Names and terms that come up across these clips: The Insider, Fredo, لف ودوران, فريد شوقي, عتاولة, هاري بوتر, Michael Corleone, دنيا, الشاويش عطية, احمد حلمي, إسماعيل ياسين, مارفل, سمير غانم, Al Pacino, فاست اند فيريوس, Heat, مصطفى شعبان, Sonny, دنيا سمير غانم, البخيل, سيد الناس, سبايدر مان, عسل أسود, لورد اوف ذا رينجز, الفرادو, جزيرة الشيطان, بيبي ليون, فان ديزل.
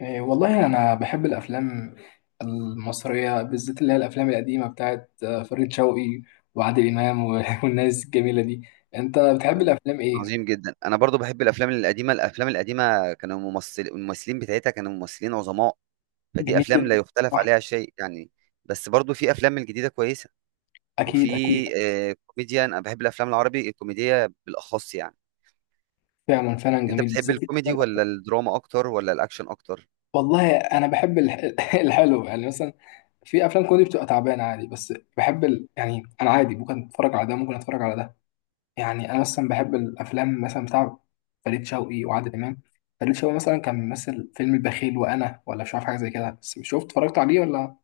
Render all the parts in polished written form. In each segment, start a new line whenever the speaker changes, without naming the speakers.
إيه والله أنا بحب الأفلام المصرية بالذات اللي هي الأفلام القديمة بتاعت فريد شوقي وعادل إمام والناس الجميلة دي. أنت بتحب الأفلام إيه؟
عظيم جدا. انا برضو بحب الافلام القديمه. كانوا الممثلين بتاعتها كانوا ممثلين عظماء، فدي
جميل
افلام لا
جدا.
يختلف
صح.
عليها شيء يعني. بس برضو في افلام الجديده كويسه، وفي
أكيد، أكيد.
كوميديا. انا بحب الافلام العربي الكوميديه بالاخص يعني.
فعلا، فعلا،
انت
جميل
بتحب
بالذات
الكوميدي
الكوميدي.
ولا الدراما اكتر ولا الاكشن اكتر؟
والله أنا بحب الحلو، يعني مثلا في أفلام كوميدي بتبقى تعبانة عادي، بس بحب يعني أنا عادي، ممكن أتفرج على ده ممكن أتفرج على ده. يعني انا اصلا بحب الافلام مثلا بتاع فريد شوقي وعادل امام. فريد شوقي مثلا كان ممثل فيلم البخيل وانا، ولا مش عارف حاجه زي كده، بس شفت اتفرجت عليه ولا.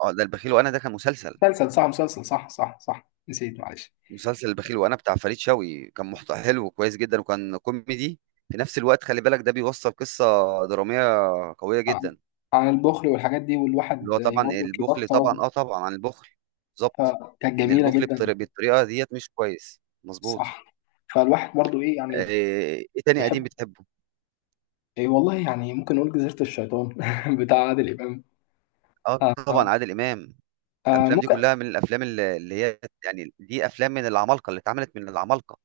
اه، ده البخيل وانا ده كان مسلسل.
مسلسل صح، مسلسل صح، صح، صح، نسيت معلش.
مسلسل البخيل وانا بتاع فريد شوقي كان محتوى حلو وكويس جدا، وكان كوميدي في نفس الوقت. خلي بالك ده بيوصل قصه دراميه قويه
آه.
جدا.
عن البخل والحاجات دي،
اللي هو
والواحد
طبعا
برضه
البخل، طبعا
يبطل.
اه طبعا عن البخل بالظبط.
فكانت
ان
جميله
البخل
جدا.
بالطريقه ديت مش كويس، مظبوط.
صح. فالواحد برضه ايه
آه،
يعني.
ايه تاني
بيحب.
قديم بتحبه؟
إيه والله، يعني ممكن نقول جزيره الشيطان بتاع عادل امام.
اه
آه.
طبعا
آه.
عادل امام.
آه.
الافلام دي
ممكن.
كلها من الافلام اللي هي يعني دي افلام من العمالقه، اللي اتعملت من العمالقه.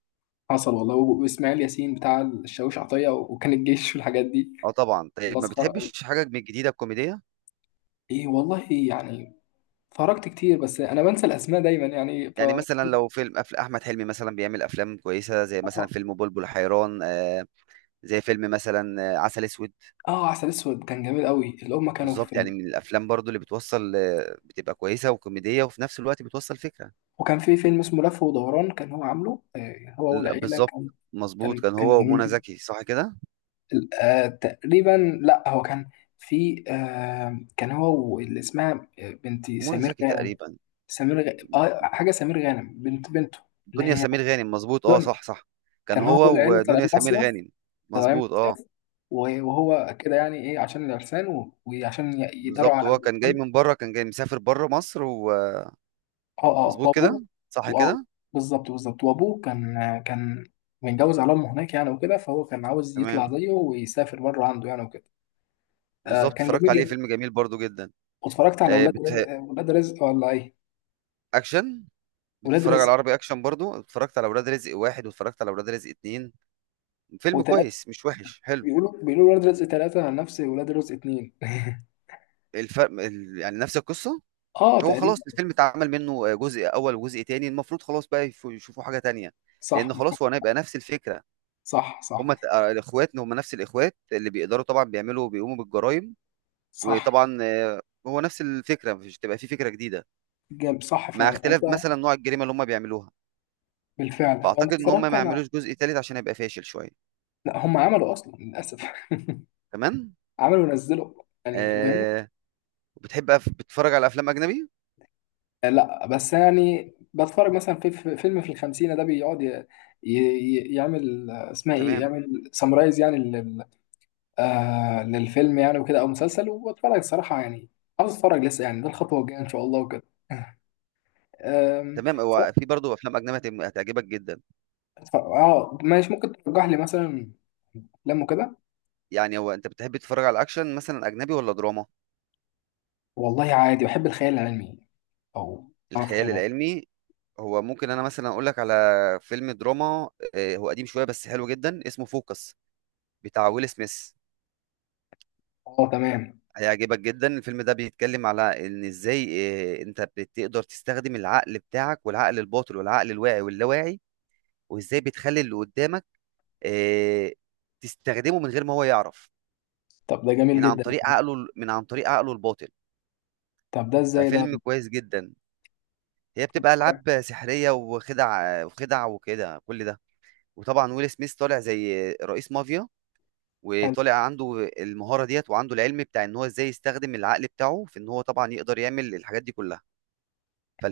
حصل والله، واسماعيل ياسين بتاع الشاويش عطيه، وكان الجيش والحاجات دي.
اه طبعا. طيب ما
مسخرة أوي.
بتحبش حاجه من الجديده الكوميديه؟
إيه والله يعني. اتفرجت كتير، بس أنا بنسى الأسماء دايما يعني ف.
يعني مثلا لو فيلم احمد حلمي مثلا بيعمل افلام كويسه، زي مثلا
آه.
فيلم بلبل حيران، آه، زي فيلم مثلا عسل اسود.
آه، عسل أسود كان جميل أوي، اللي هما كانوا في.
بالظبط، يعني من الافلام برضو اللي بتوصل، بتبقى كويسه وكوميديه وفي نفس الوقت بتوصل فكره.
وكان في فيلم اسمه لف ودوران، كان هو عامله هو والعيلة
بالظبط
كان.
مظبوط،
كان
كان
كان
هو
جميل
ومنى
جدا.
زكي صح كده؟
آه تقريبا، لأ هو كان. في كان هو واللي اسمها بنت
منى
سمير
زكي
غانم.
تقريبا.
حاجة سمير غانم، بنت بنته. اللي
دنيا
هي
سمير غانم مظبوط، اه
دنيا.
صح صح. كان
كان هو
هو
والعيلة طالعين
ودنيا سمير
مصيف.
غانم،
تمام.
مظبوط اه.
مصيف. وهو كده يعني ايه، عشان العرسان وعشان يداروا
بالظبط
على
هو كان جاي
المحمد.
من بره، كان جاي مسافر بره مصر، ومظبوط
اه، اه،
كده،
وابوه.
صح
واه.
كده.
بالظبط، بالظبط، وابوه كان متجوز على امه هناك يعني، وكده فهو كان عاوز
تمام
يطلع زيه ويسافر بره عنده يعني وكده. آه،
بالظبط.
كان
اتفرجت
جميل
عليه،
جدا.
فيلم جميل برضو جدا.
واتفرجت على
آه، بت...
ولاد رزق ولا ايه.
اكشن.
ولاد
بتتفرج على
رزق.
عربي اكشن؟ برضو اتفرجت على ولاد رزق واحد واتفرجت على ولاد رزق اتنين. فيلم
وتلاتة.
كويس مش وحش، حلو.
بيقولوا ولاد رزق ثلاثة نفس ولاد رزق اتنين
الفرق يعني نفس القصة.
اه
هو
تقريبا.
خلاص الفيلم اتعمل منه جزء أول وجزء تاني، المفروض خلاص بقى يشوفوا حاجة تانية،
صح،
لأن خلاص هو هيبقى نفس الفكرة.
صح. صح،
هما ت- آه، الإخوات هما نفس الإخوات اللي بيقدروا طبعا بيعملوا، بيقوموا بالجرائم.
صح،
وطبعا هو نفس الفكرة، مش تبقى في فكرة جديدة،
جامد، صح
مع
فعلا انت.
اختلاف مثلا نوع الجريمة اللي هما بيعملوها.
بالفعل، هو انت
فأعتقد إن هما
اتفرجت
ما
على.
يعملوش جزء تالت عشان هيبقى فاشل شوية.
لا، هم عملوا اصلا للاسف.
تمام.
عملوا ونزلوا. يعني فاهمني.
آه بتحب بتتفرج على أفلام أجنبي؟
لا، بس يعني بتفرج مثلا فيلم في الخمسينة ده بيقعد يعمل اسمها ايه،
تمام.
يعمل سمرايز يعني لل للفيلم، يعني وكده او مسلسل، وبتفرج الصراحة يعني. عاوز اتفرج لسه يعني، ده الخطوة الجاية ان شاء الله وكده. آم،
تمام، هو
صراحة.
في برضه أفلام أجنبي هتعجبك جدا.
اه، ماشي، ممكن ترجح لي مثلا افلام وكده.
يعني هو انت بتحب تتفرج على اكشن مثلا اجنبي ولا دراما؟
والله عادي بحب الخيال العلمي، او اعرف
الخيال
خيال علمي.
العلمي، هو ممكن انا مثلا اقول لك على فيلم دراما، هو قديم شويه بس حلو جدا، اسمه فوكس، بتاع ويل سميث.
اه، تمام.
هيعجبك جدا. الفيلم ده بيتكلم على ان ازاي انت بتقدر تستخدم العقل بتاعك، والعقل الباطن والعقل الواعي واللاواعي، وازاي بتخلي اللي قدامك آه، تستخدمه من غير ما هو يعرف،
طب ده جميل
عن
جدا.
طريق عقله، عن طريق عقله الباطن.
طب ده ازاي ده.
ففيلم كويس جدا. هي بتبقى
حلو.
العاب سحريه، وخدع وكده كل ده. وطبعا ويل سميث طالع زي رئيس مافيا، وطالع عنده المهاره ديت، وعنده العلم بتاع ان هو ازاي يستخدم العقل بتاعه في ان هو طبعا يقدر يعمل الحاجات دي كلها.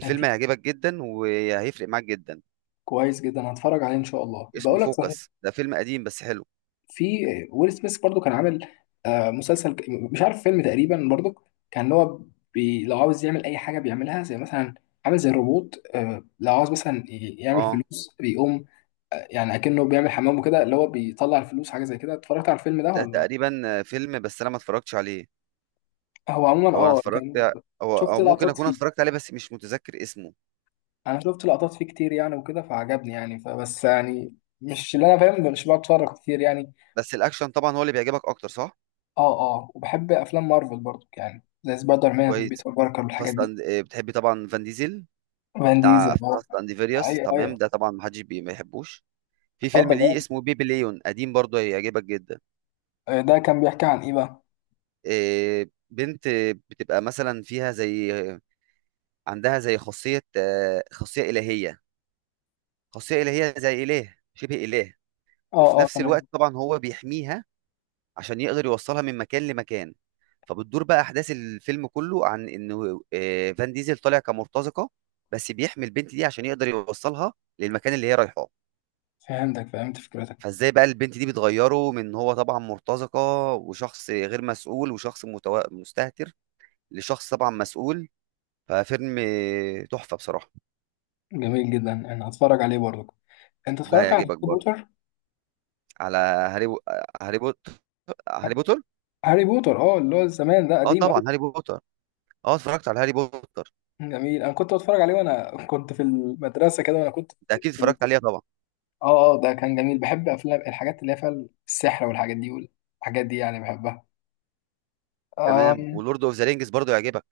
كان في.
هيعجبك جدا، وهيفرق معاك جدا.
كويس جدا، هتفرج عليه ان شاء الله،
اسمه
بقول لك صحيح.
فوكس، ده فيلم قديم بس حلو.
في ويل سميث برضو كان عامل مسلسل مش عارف، فيلم تقريبا برضو. كان هو لو عاوز يعمل اي حاجه بيعملها، زي مثلا عامل زي الروبوت لو عاوز مثلا يعمل
اه
فلوس بيقوم يعني اكنه بيعمل حمام وكده، اللي هو بيطلع الفلوس، حاجه زي كده، اتفرجت على الفيلم ده
ده
ولا.
تقريبا فيلم بس انا ما اتفرجتش عليه.
هو عموما
هو انا
اه
اتفرجت،
كان.
او
شفت
او ممكن
لقطات
اكون
فيه.
اتفرجت عليه بس مش متذكر اسمه.
انا شفت لقطات فيه كتير يعني وكده، فعجبني يعني، فبس يعني. مش اللي انا فاهم، مش بتفرج كتير يعني.
بس الاكشن طبعا هو اللي بيعجبك اكتر، صح؟
اه، اه، وبحب افلام مارفل برضو يعني، زي سبايدر مان،
كويس.
بيتر باركر والحاجات دي.
فاصلا بتحبي طبعا فان ديزل،
فان ديزل،
بتاع
اه.
فاست اند فيريوس،
ايوه،
تمام.
ايوه.
ده طبعا محدش ما يحبوش. في
اه،
فيلم
ده
ليه
جامد.
اسمه بيبي ليون، قديم برضه، هيعجبك جدا.
آه، ده كان بيحكي عن ايه بقى.
بنت بتبقى مثلا فيها زي، عندها زي خاصية، آه، خاصية إلهية، زي إله، شبه إله.
اه،
وفي
اه،
نفس الوقت
تمام.
طبعا هو بيحميها، عشان يقدر يوصلها من مكان لمكان. فبتدور بقى أحداث الفيلم كله عن إنه فان ديزل طالع كمرتزقة، بس بيحمي البنت دي عشان يقدر يوصلها للمكان اللي هي رايحاه.
فهمتك، فهمت فكرتك.
فازاي بقى البنت دي بتغيره من هو طبعا مرتزقة وشخص غير مسؤول وشخص مستهتر، لشخص طبعا مسؤول. ففيلم تحفة بصراحة.
جميل جدا، انا هتفرج عليه برضو. انت
ده
اتفرجت على هاري
هيعجبك برضه.
بوتر.
على هاري بو... هاري بوتر هاري بوتر؟
هاري بوتر، اه، اللي هو زمان، ده
اه
قديم قوي.
طبعا هاري بوتر، اه اتفرجت على هاري بوتر.
جميل، انا كنت بتفرج عليه وانا كنت في المدرسه كده، وانا كنت
انت اكيد اتفرجت عليها طبعا.
اه، اه، ده كان جميل، بحب افلام الحاجات اللي هي فيها السحر والحاجات دي والحاجات دي يعني بحبها.
تمام،
أم...
ولورد اوف ذا رينجز برضه يعجبك.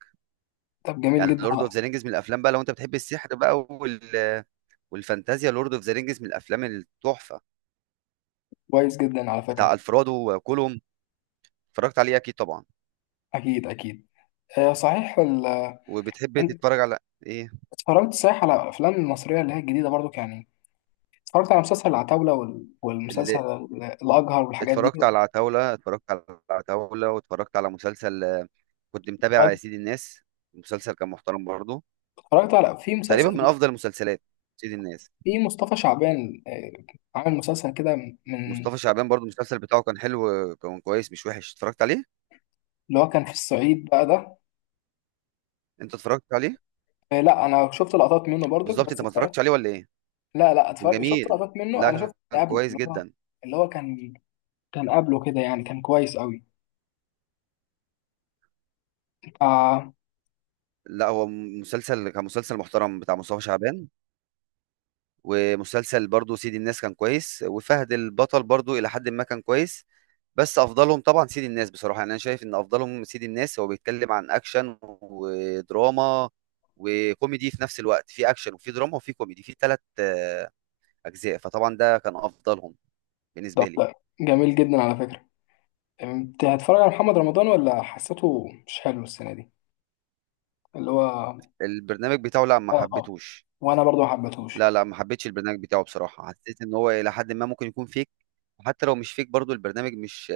طب جميل
يعني
جدا
لورد اوف ذا رينجز من الافلام بقى، لو انت بتحب السحر بقى والفانتازيا، لورد اوف ذا رينجز من الافلام التحفة،
كويس جدا على
بتاع
فكره.
الفرادو وكولوم. اتفرجت عليه اكيد طبعا.
اكيد، اكيد. صحيح
وبتحب
انت
تتفرج على ايه؟
اتفرجت صحيح على الافلام المصريه اللي هي الجديده برضو يعني. اتفرجت على مسلسل العتاوله والمسلسل
اللي
الاجهر والحاجات دي.
اتفرجت على عتاولة، اتفرجت على عتاولة، واتفرجت على مسلسل كنت متابع سيد الناس. المسلسل كان محترم برضه،
اتفرجت على في
تقريبا
مسلسل
من افضل المسلسلات، سيد الناس.
في مصطفى شعبان عامل مسلسل كده من
مصطفى شعبان برضه المسلسل بتاعه كان حلو، كان كويس مش وحش، اتفرجت عليه.
اللي هو كان في الصعيد بقى ده.
انت اتفرجت عليه؟
آه، لا، انا شفت لقطات منه برضو
بالظبط، انت
بس
ما
اتفرجت.
اتفرجتش عليه ولا ايه؟
لا، لا،
كان
اتفرجت، شفت
جميل،
لقطات منه،
لا
انا شفت
كان
اللي قبله
كويس
اللي هو.
جدا.
اللي هو كان كان قبله كده يعني، كان كويس قوي. آه.
لا هو مسلسل، كان مسلسل محترم بتاع مصطفى شعبان. ومسلسل برضو سيد الناس كان كويس، وفهد البطل برضو إلى حد ما كان كويس. بس أفضلهم طبعا سيد الناس بصراحة، يعني أنا شايف إن أفضلهم سيد الناس. هو بيتكلم عن أكشن ودراما وكوميدي في نفس الوقت، في أكشن وفي دراما وفي كوميدي في ثلاث أجزاء. فطبعا ده كان أفضلهم
ده
بالنسبة لي.
جميل جدا على فكره. انت هتتفرج على محمد رمضان، ولا حسيته مش حلو السنه دي اللي هو. اه.
البرنامج بتاعه لا ما
اه،
حبيتهوش.
وانا برضو ما حبيتهوش.
لا ما حبيتش البرنامج بتاعه بصراحة. حسيت إن هو إلى حد ما ممكن يكون فيك، وحتى لو مش فيك برضو البرنامج مش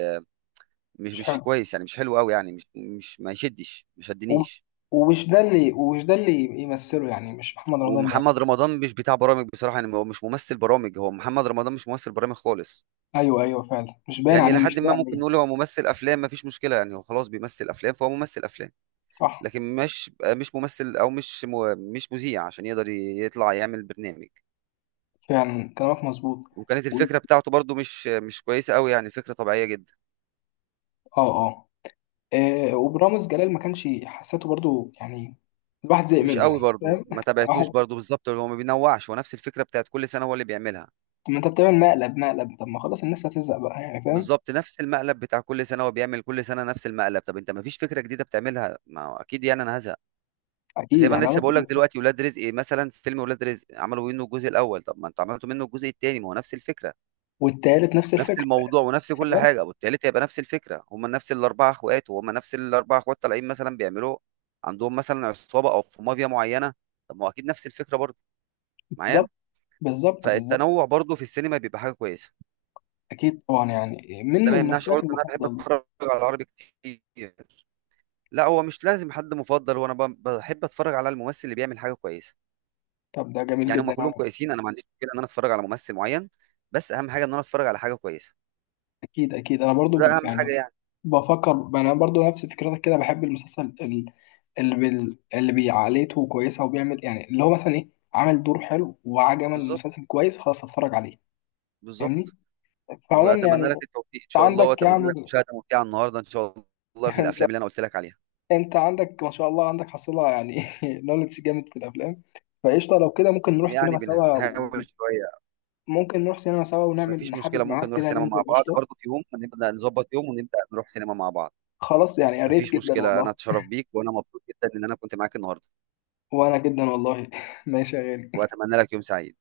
مش
مش
مش
حلو.
كويس يعني، مش حلو قوي يعني، مش ما يشدش، ما
و-
شدنيش.
ومش ده اللي يمثله يعني، مش محمد رمضان اللي يعمله.
ومحمد رمضان مش بتاع برامج بصراحة، يعني هو مش ممثل برامج. هو محمد رمضان مش ممثل برامج خالص،
ايوه، ايوه، فعلا، مش باين
يعني
عليه، مش
لحد ما
لاقي
ممكن
عليه.
نقول هو ممثل أفلام مفيش مشكلة، يعني هو خلاص بيمثل أفلام فهو ممثل أفلام.
صح،
لكن مش ممثل، أو مش مش مذيع عشان يقدر يطلع يعمل برنامج.
فعلا كلامك مظبوط.
وكانت
و-
الفكرة بتاعته برضو مش كويسة قوي، يعني فكرة طبيعية جدا.
اه، اه، وبرامز جلال ما كانش حسيته برضو يعني، الواحد زهق
مش
منه
قوي
يعني
برضو،
فاهم.
ما تابعتوش
واحد.
برضو. بالظبط، هو ما بينوعش، هو نفس الفكرة بتاعت كل سنة هو اللي بيعملها.
ما انت بتعمل مقلب مقلب، طب ما خلاص الناس هتزهق بقى يعني فاهم.
بالظبط، نفس المقلب بتاع كل سنة، هو بيعمل كل سنة نفس المقلب. طب انت ما فيش فكرة جديدة بتعملها؟ ما هو اكيد يعني انا هزهق. زي
اكيد
ما انا
يعني
لسه
عملت.
بقول لك دلوقتي ولاد رزق مثلا، فيلم ولاد رزق عملوا منه الجزء الاول، طب ما انتوا عملتوا منه الجزء الثاني ما هو نفس الفكره،
والتالت نفس
نفس
الفكره.
الموضوع ونفس كل
تخيل.
حاجه. والتالت هيبقى نفس الفكره، هم نفس الاربعه اخوات، وهم نفس الاربعه اخوات طالعين مثلا بيعملوا عندهم مثلا عصابه او في مافيا معينه. طب ما هو اكيد نفس الفكره برضه معايا.
بالظبط. بالظبط، بالظبط.
فالتنوع برضه في السينما بيبقى حاجه كويسه.
اكيد طبعا، يعني من
ده ما يمنعش
ممثلك
برضه ان انا بحب
المفضل.
اتفرج على العربي كتير. لا هو مش لازم حد مفضل، وانا بحب اتفرج على الممثل اللي بيعمل حاجه كويسه.
طب ده جميل
يعني هم
جدا
كلهم
يعني.
كويسين، انا ما عنديش مشكله ان انا اتفرج على ممثل معين، بس اهم حاجه ان انا اتفرج على حاجه كويسه،
اكيد، اكيد، انا
ده
برضو
اهم
يعني
حاجه يعني.
بفكر، انا برضو نفس فكرتك كده، بحب المسلسل اللي اللي بيعاليته كويسه، وبيعمل يعني اللي هو مثلا ايه، عمل دور حلو وعجبني
بالظبط
المسلسل كويس، خلاص اتفرج عليه. فاهمني.
بالظبط.
فعموما يعني،
واتمنى لك التوفيق ان
انت
شاء الله،
عندك
واتمنى لك
يعني
مشاهده ممتعه النهارده ان شاء الله في
ان
الافلام
شاء.
اللي انا قلت لك عليها.
انت عندك ما شاء الله عندك حصيله يعني نولج جامد في الافلام. فقشطه لو كده ممكن نروح
يعني
سينما سوا.
بنحاول شويه.
ممكن نروح سينما سوا، ونعمل
مفيش
نحدد
مشكله،
ميعاد
ممكن نروح
كده،
سينما مع
ننزل
بعض
قشطة.
برضه، في يوم نبدا نظبط يوم ونبدا نروح سينما مع بعض.
خلاص يعني يا ريت
مفيش
جدا
مشكله، انا
والله.
اتشرف بيك، وانا مبسوط جدا ان انا كنت معاك النهارده،
وأنا جدا والله ماشي يا غالي.
واتمنى لك يوم سعيد.